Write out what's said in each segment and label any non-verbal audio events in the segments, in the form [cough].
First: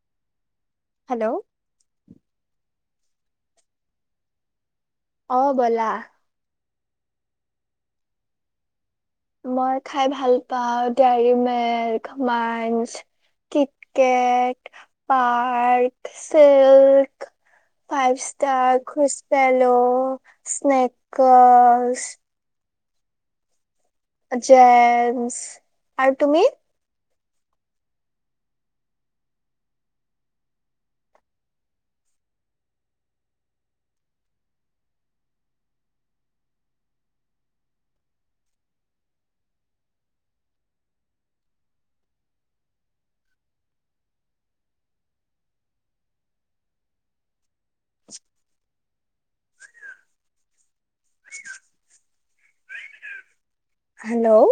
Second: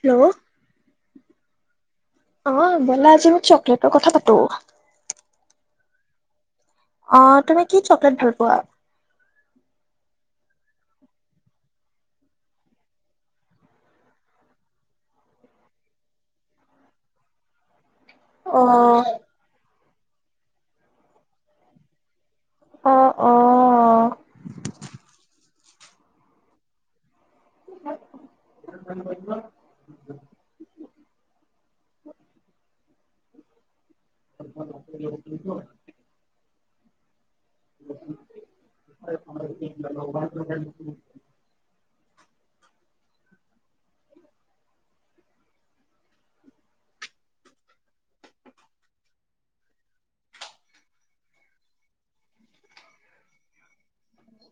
Hello! Hello! অ ব'লা আজি আমি চকলেটৰ কথা পাতো। অ বলা। অ তুমি কি চকলেট ভাল পোৱা? মই খাই ভাল পাওঁ Dairy milk, Munch, KitKat, park silk, five অ ষ্টাৰ, খোজ পেলো, স্নেকাৰ্চ অঁ অঁ। জেমচ আৰু তুমি? [unintelligible] [unintelligible] [unintelligible] হেল্ল'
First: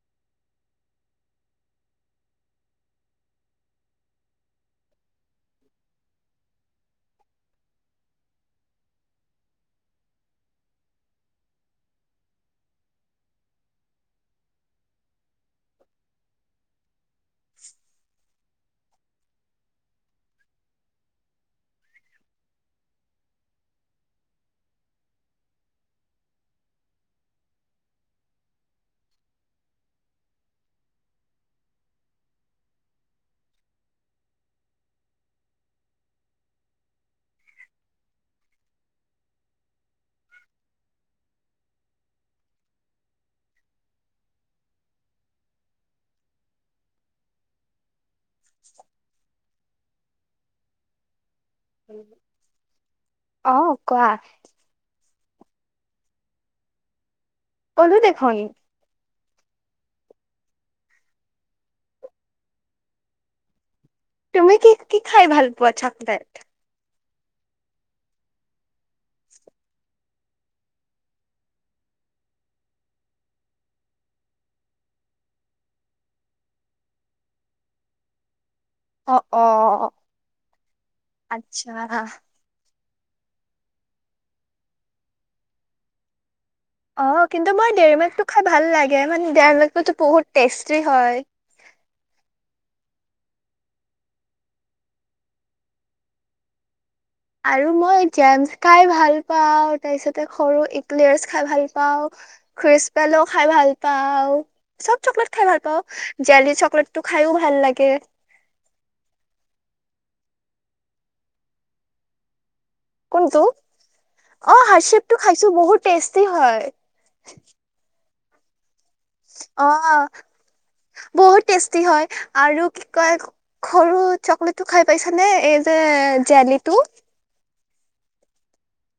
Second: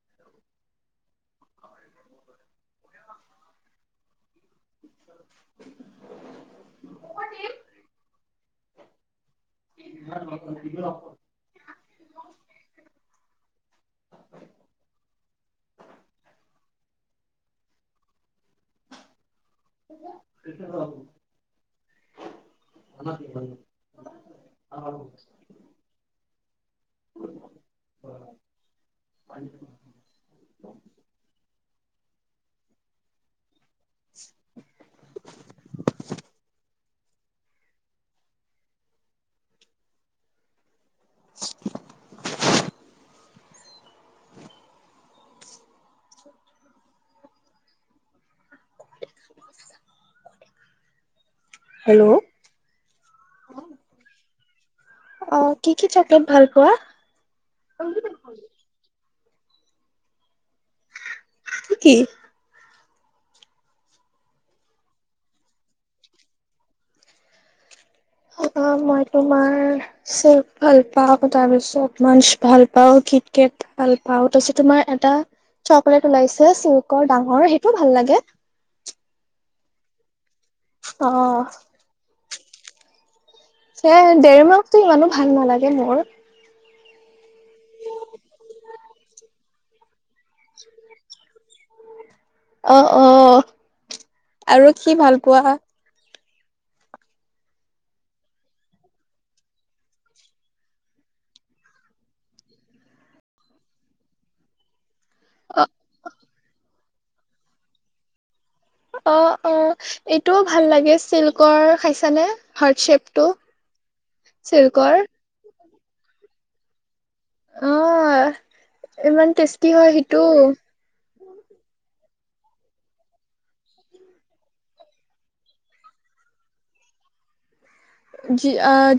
[inaudible] [unintelligible] [unintelligible] [unintelligible] [unintelligible] [unintelligible] হেল্ল' অৱ কোৱা অৱ কি কি চকলেট ভাল পোৱা? কলো দেখোন। কি কি? তুমি কি কি খাই ভাল পোৱা চকলেট? অ অ মই তোমাৰ চিল্ক ভাল পাও তাৰপিছত মাঞ্চ ভাল পাওঁ কিট কেট ভাল পাওঁ তাৰপিছত তোমাৰ এটা চকলেট ওলাইছে চিল্কৰ ডাঙৰ সেইটো ভাল লাগে। অ অ অ আচ্ছা সে দেৰিমালকটো ইমানো ভাল নালাগে মোৰ। অ কিন্তু মই দেৰি মাকটো খাই ভাল লাগে মানে দেৰি মাকটো বহুত টেষ্টি হয় অ অ আৰু কি ভাল পোৱা? আৰু মই জেমছ খাই ভাল পাওঁ তাৰ পিছতে সৰু ইকলেয়াৰছ খাই ভাল পাওঁ খ্ৰীচপেলো খাই ভাল পাওঁ চব। চকলেট খাই অ ভাল পাওঁ জেলী চকলেট টো খাইও ভাল লাগে। অ অ এইটোও ভাল লাগে চিল্কৰ খাইছানে। হাৰ্ট শ্বেপটো কোনটো অ চিল্কৰ হটশেপটো খাইছো বহুত টেষ্টি হয়। অৱ ইমান অ টেষ্টি হয় সেইটো। বহুত টেষ্টি হয় আৰু কি কয় সৰু চকলেটটো খাই পাইছানে এই যে জেলিটো।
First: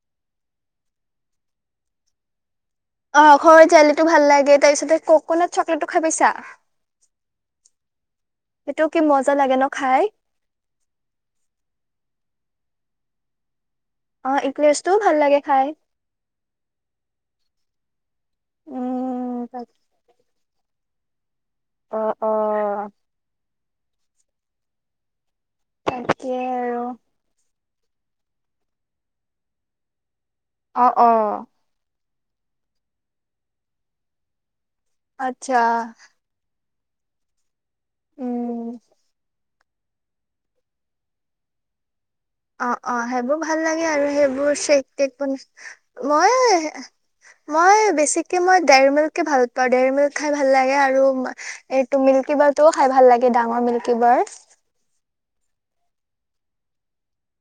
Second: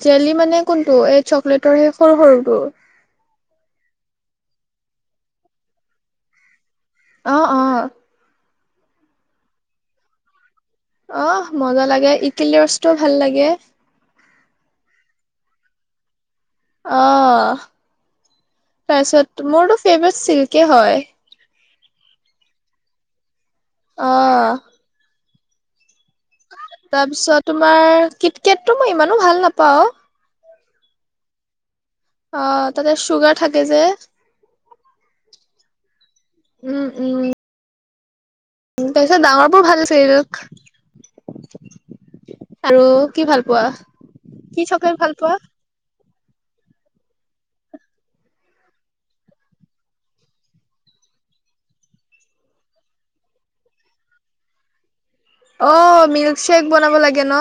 জেলি মানে কোনটো এই চকলেটৰ সেই সৰু সৰুটো। ঘৰৰ জেলিটো ভাল লাগে তাৰ পিছতে ককনাট চকলেটো খাই পাইছা। অৱ অৱ সেইটো কি মজা লাগে ন খাই। অ মজা লাগে ইকিলৰ্ছটো ভাল লাগে। অ ইকিলৰ্ছটোও ভাল লাগে খাই। অ তাৰপিছত উম মোৰতো ফেভাৰট চিল্ক কি হয় অহ অহ অহ তাকে আৰু। তাৰপিছত তোমাৰ কিতকেটো মই ইমানো ভাল নাপাওঁ। অ অ অ তাতে চুগাৰ থাকে যে। আচ্ছা। উম উম উম বোৰ ভাল চাগে অ অ সেইবোৰ ভাল লাগে আৰু সেইবোৰ কি চেক চকলেট ভাল টেক পোৱা? মই মই বেছিকে মই ডেৰিমিল্কে ভাল পাওঁ ডিৰিমিল্ক খাই ভাল লাগে আৰু এই মিল্কীবাৰটোও খাই ভাল লাগে ডাঙৰ মিল্কীবাৰ। অ মিল্কশ্বেক বনাব লাগে ন।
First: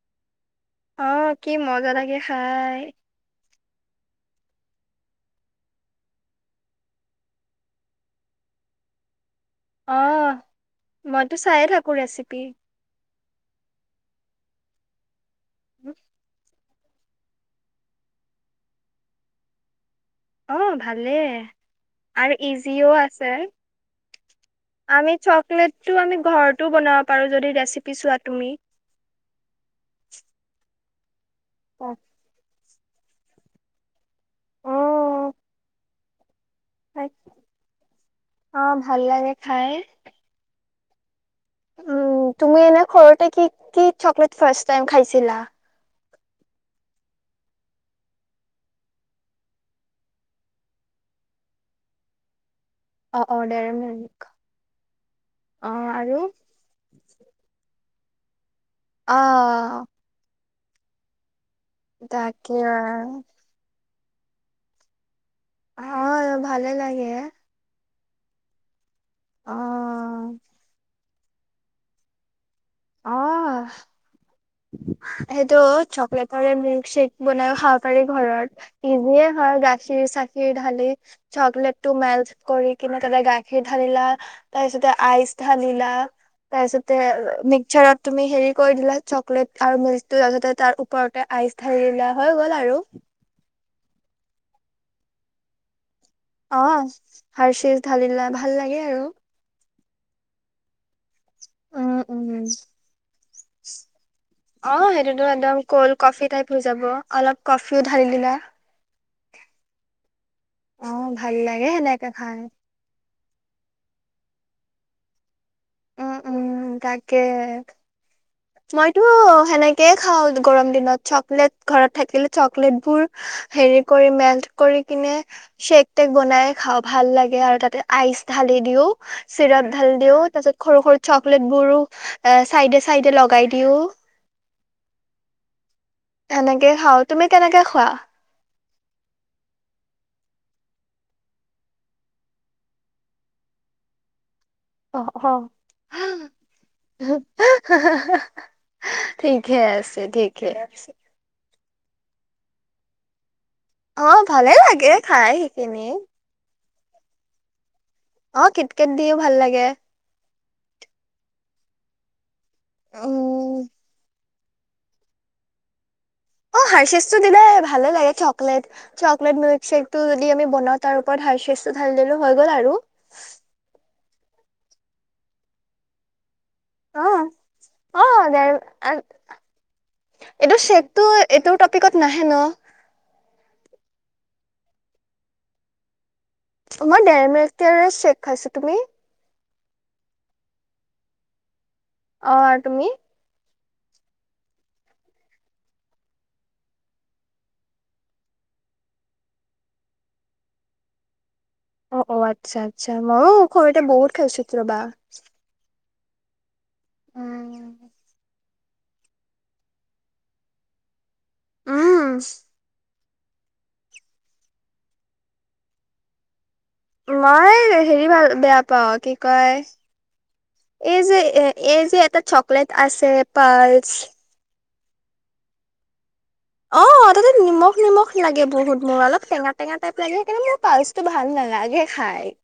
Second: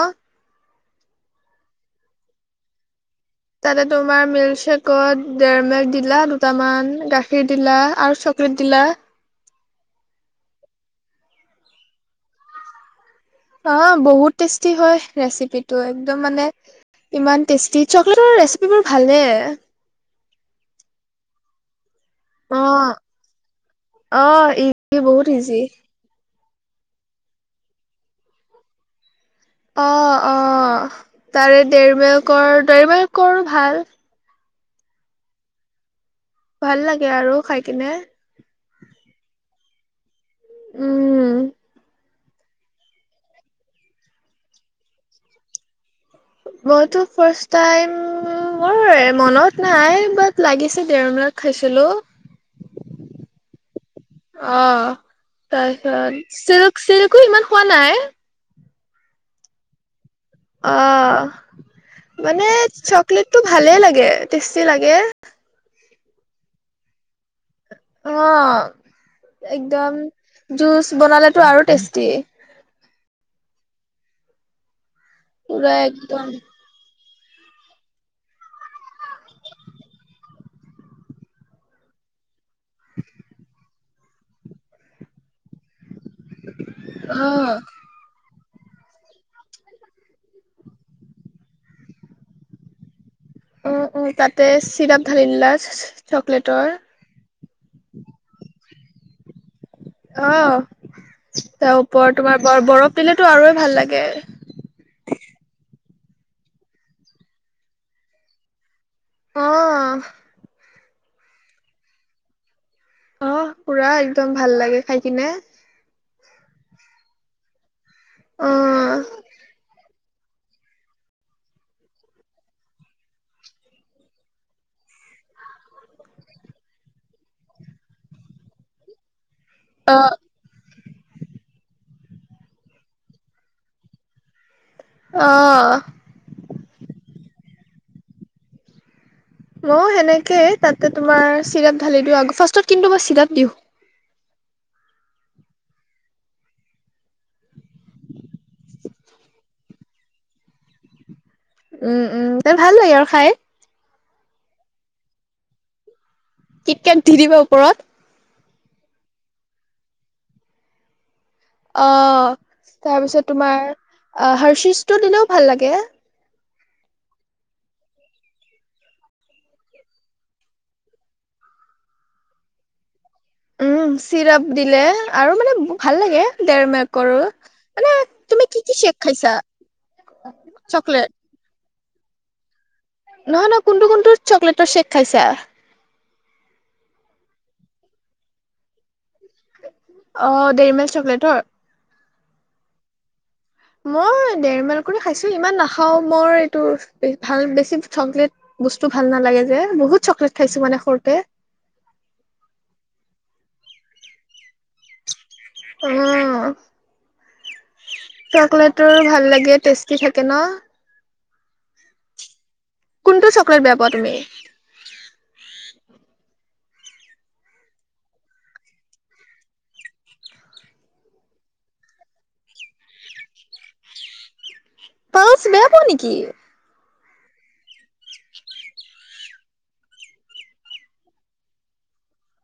অহ কি মজা লাগে খাই। তাতে তোমাৰ মিল্কশ্বেকত ডেৰিমীল্ক দিলা দুটামান গাখীৰ দিলা আৰু চকলেট দিলা। অ মইতো চায়ে থাকো ৰেচিপি। অ বহুত টেষ্টি হয় ৰেচিপিটো একদম মানে ইমান টেষ্টি চকলেটৰ ৰেচিপিবোৰ ভালে। আহ ভালেই। আৰু ইজিও অ' আছে অ' ইজি আমি বহুত ইজি। চকলেটটো আমি ঘৰত টো বনাব পাৰো যদি ৰেচিপি চোৱা তুমি। অহ‌ অহ তাৰে ডেলিমিল্কৰ দেৰিমিলকৰ ভাল। অ ভাল লাগে হয়, আৰু খাই পিনে। অ ভাল লাগে খাই। উম [unintelligible] উম তুমি এনে সৰুতে কি কি চকলেট ফাৰ্ষ্ট টাইম খাইছিলা? মইতো ফাৰ্ষ্ট টাইম মোৰ মনত নাই বাট লাগিছে ডেৰিমিল্ক খাইছিলো। অ অ ডেইৰী মিল্ক অ অ আৰু তাৰপিছত চিল্ক চিল্কো ইমান খোৱা নাই। অহ অ মানে তাকে চকলেটতটো ভালে লাগে। টেষ্টি লাগে। ভাল ভালে লাগে। অ অ একদম জুচ বনালে এইটো আৰু টেষ্টি। অহ সেইটো পুৰা একদম চকলেট ভৰাই মিল্কশেক বনাইয়ো খাব পাৰি ঘৰত ইজিয়ে হয়, গাখীৰ চাখিৰ ঢালি চকলেটটো মেল্ট কৰি কিনে তেনে গাখীৰ ধালিলা তাৰ পিছতে আইচ ধালিলা অ তাৰপিছতে তুমি হেৰি কৰি দিলা চকলেট আৰু মিল্কতটো ততে তাৰ ওপৰতে আইচ ঢালি দিলা হৈ গ'ল আৰু অ অ তাতে চিৰাপ ঢালিলা অ হাৰশিষ ঢালিলা ভাল লাগে আৰু আহ তাৰ উম ওপৰত তোমাৰ উম বৰ বৰফ দিলেতো আৰু ভাল লাগে অ সেইটোতো একদম কল্ড কফি টাইপ হৈ যাব অলপ কফিও ঢালি দিলা অঁ অ ভাল লাগে সেনেকে খাই আহ পুৰা একদম ভাল লাগে খাই কিনে। উম উম তাকে। মইতো অ', সেনেকেই খাওঁ গৰম দিনত চকলেট ঘৰত থাকিলে চকলেটবোৰ হেৰি কৰি মেল্ট কৰি কিনে চেক টেক বনাই খাওঁ ভাল লাগে আৰু তাতে আইচ ঢালি দিও। চিৰাপ ঢালি অ', দিওঁ তাৰ পিছত সৰু সৰু চকলেট বোৰো চাইডে চাইডে লগ গাই দিও অঁ তেনেকে খাও তুমি কেনেকে খোৱা মই সেনেকেই তাতে তোমাৰ চিৰাপ ঢালি দিওঁ অ অ ঠিকে আছে। ঠিকে উম উম ভাল লাগে আৰু খাই। অ ভালে লাগে খাই সেইখিনি। কিটক দি দিবা ওপৰত। অ কিত কেট দিও ভাল লাগে। অঁ তাৰপিছত উম তোমাৰ হৰ্ষিজটো দিলেও ভাল লাগে। অ হাৰচিচ টো দিলে ভালে লাগে চকলেট চকলেট মিল্কশেকটো যদি আমি বনাওঁ তাৰ ওপৰত হাৰেচ টো ঢালি দিলো হৈ গ'ল আৰু উম, চিৰাপ দিলে আৰু মানে ভাল লাগে। দেৰ মেৰ অ কৰো মানে অ তুমি দেৰ কি কি চেক খাইছা এইটো শ্বেকটো চকলেট এইটো টপিকত নাহে ন। নহয় নহ কোনটো কোনটো চকলেটৰ চেক খাইছা? মই দেৰ মেকৰ চেক খাইছো তুমি? অ দেৰি মেকল চকলেটৰ অ তুমি মই দেৰ মাইল কৰি খাইছো ইমান নাখাও মই এইটো ভাল বেছি চকলেট বস্তু ভাল নালাগে যে বহুত চকলেট খাইছো মানে সৰুতে অ অ আচ্ছা আচ্ছা মইয়ো‌ সৰুতে বহুত খাইছো ৰবা। উম। উম চকলেটৰ ভাল লাগে, টেষ্টি থাকে ন। উম। কোনটো চকলেট বেয়া পোৱা তুমি? মই হেৰি ভাল বেয়া পাওঁ কি কয়, এই যে এ এই যে এটা চকলেট আছে পালচ পালছ বেয়া পোৱা নেকি? অ তাতে নিমখ নিমখ লাগে বহুত মোৰ অলপ টেঙা টেঙা টাইপ লাগে সেইকাৰণে মোৰ পালচটো ভাল নালাগে খাই।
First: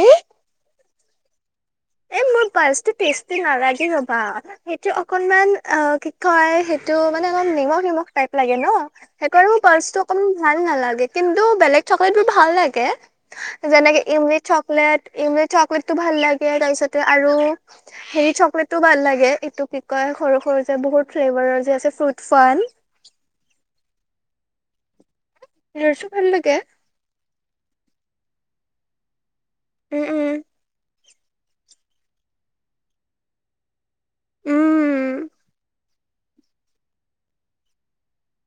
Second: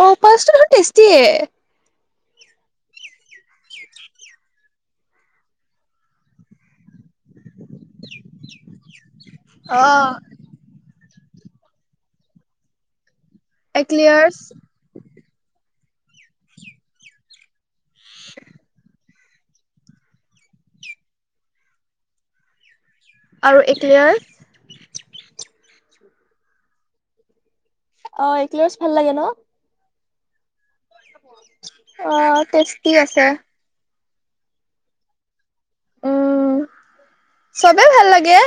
অ পালছ টো দেখোন টেষ্ট টিয়ে। এ মোৰ পালচটো টেষ্টি নালাগে, ৰবা সেইটো অকনমান অ কি কয় সেইটো মানে অলপ নিমখ নিমখ টাইপ লাগে ন সেইকাৰণে মোৰ অ পাৰ্চটো অকমান ভাল নালাগে। কিন্তু বেলেগ চকলেটটো ভাল লাগে। যেনেকে একলেয়াৰ্চ ইমলী চকলেট ইমলি ছ কৰিতো ভাল লাগে সে য়াৰ তাৰপিছতে আৰু হেৰি চকলেটটো ভাল লাগে। এইটো কি কয়, সৰু সৰু যে বহুত ফ্লেভাৰৰ যে আছে ফ্ৰুট ফান আৰু একলেয়াৰ। ইকলেয়াৰচু ভাল লাগে। অ এক্লাৰচ ভাল লাগে ন। উম উম। অ টেষ্টি আছে। উম। উম, চবে ভাল লাগে।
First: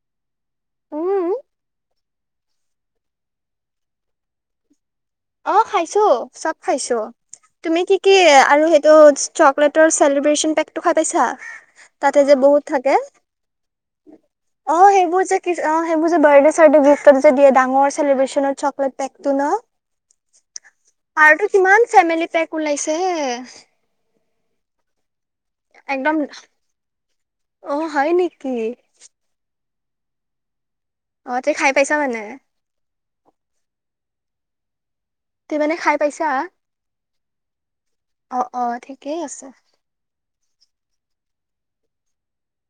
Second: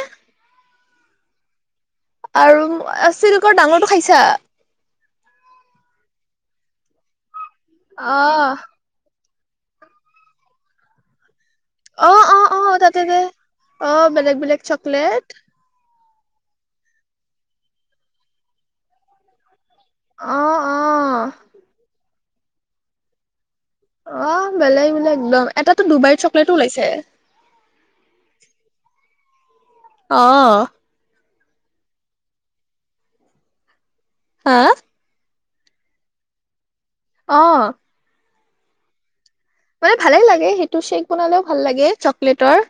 উম আৰু চিল্কৰ ডাঙৰটো খাইছা? অ খাইছো, চব খাইছো। তুমি কি কি অ আৰু সেইটো চকলেটৰ চেলিব্ৰেচন পেকটো খাই পাইছা? অ তাতে যে অ অ বহুত থাকে তাতে দে, অ বেলেগ বেলেগ চকলেট মোৰ যে বাৰ্ডে চাৰ্ডে গীফ্টত যে ডাঙৰ চেলিব্ৰেচনৰ চকলেট পেকটো ন অ অ আৰুতো কিমান ফেমিলি পেক ওলাইছে। অ বেলেগ বেলেগ একদম, এটাতো একদম ডুবাইৰ চকলেটো ওলাইছে। অ হয় নেকি? অ। অ তই খাই পাইছা মানে? হা? তুমি মানে খাই পাইছা? অ অ অ ঠিকেই আছে। মানে ভালে লাগে, সেইটো শ্বেক বনালেও ভাল লাগে চকলেটৰ।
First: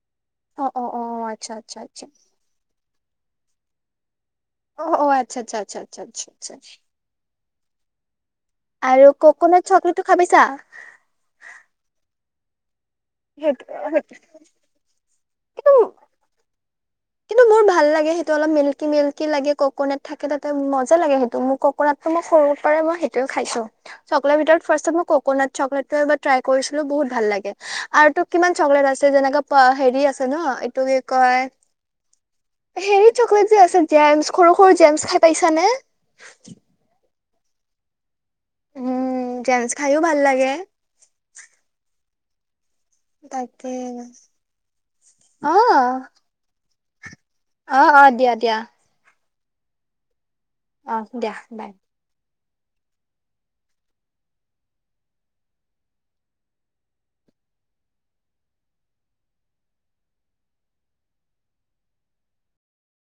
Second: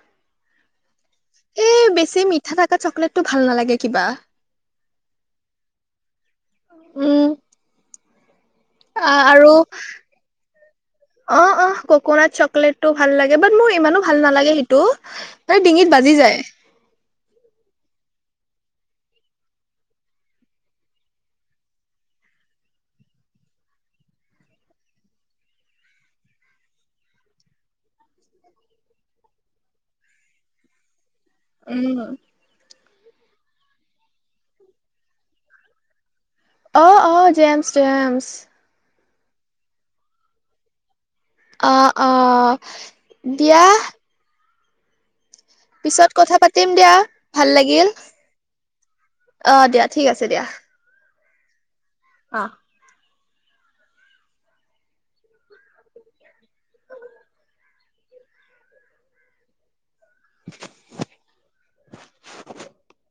অ অ অ আচ্ছা এ আচ্ছা আচ্ছা বেছি মিঠা থকা চকলেট টো ভাল নালাগে কিবা অ অ আচ্ছা আচ্ছা আচ্ছা আচ্ছা চা অ আৰু অ অ ককনাট চক ক্লেত টো ভাল লাগে বাট সেইটো মোৰ ইমানো ভাল নালাগে সেইটো মানে সেইটো ডিঙিত বাজি যায় কিন্তু মোৰ ভাল লাগে সেইটো অলপ মিল্কি মিল্কি লাগে কক'নাট থাকে তাতে মজা লাগে সেইটো মোৰ কক'নাট টো মই সৰু পৰাই মই সেইটোয়ে খাইছো চকলেটৰ ভিতৰত ফাৰ্ষ্টত মই ককনাট চকলেটটো এবাৰ ট্ৰাই কৰিছিলোঁ বহুত ভাল লাগে আৰু তোক কিমান চকলেট আছে যেনেকা হেৰি আছে ন এইটো কি [unintelligible] উম হেৰিত চকলেট যে আছে জেমছ সৰু সৰু জেমছ খাই পাইছা নে? অহ অহ জেমছ জেমচ উম জেমছ খাইও ভাল লাগে অ অ দিয়া তাকে [inaudible] ইণ্ডিয়া অ আ দিয়া দিয়া অ দিয়া ঠিক আছে দিয়া অ দিয়া বাই। অ [inaudible]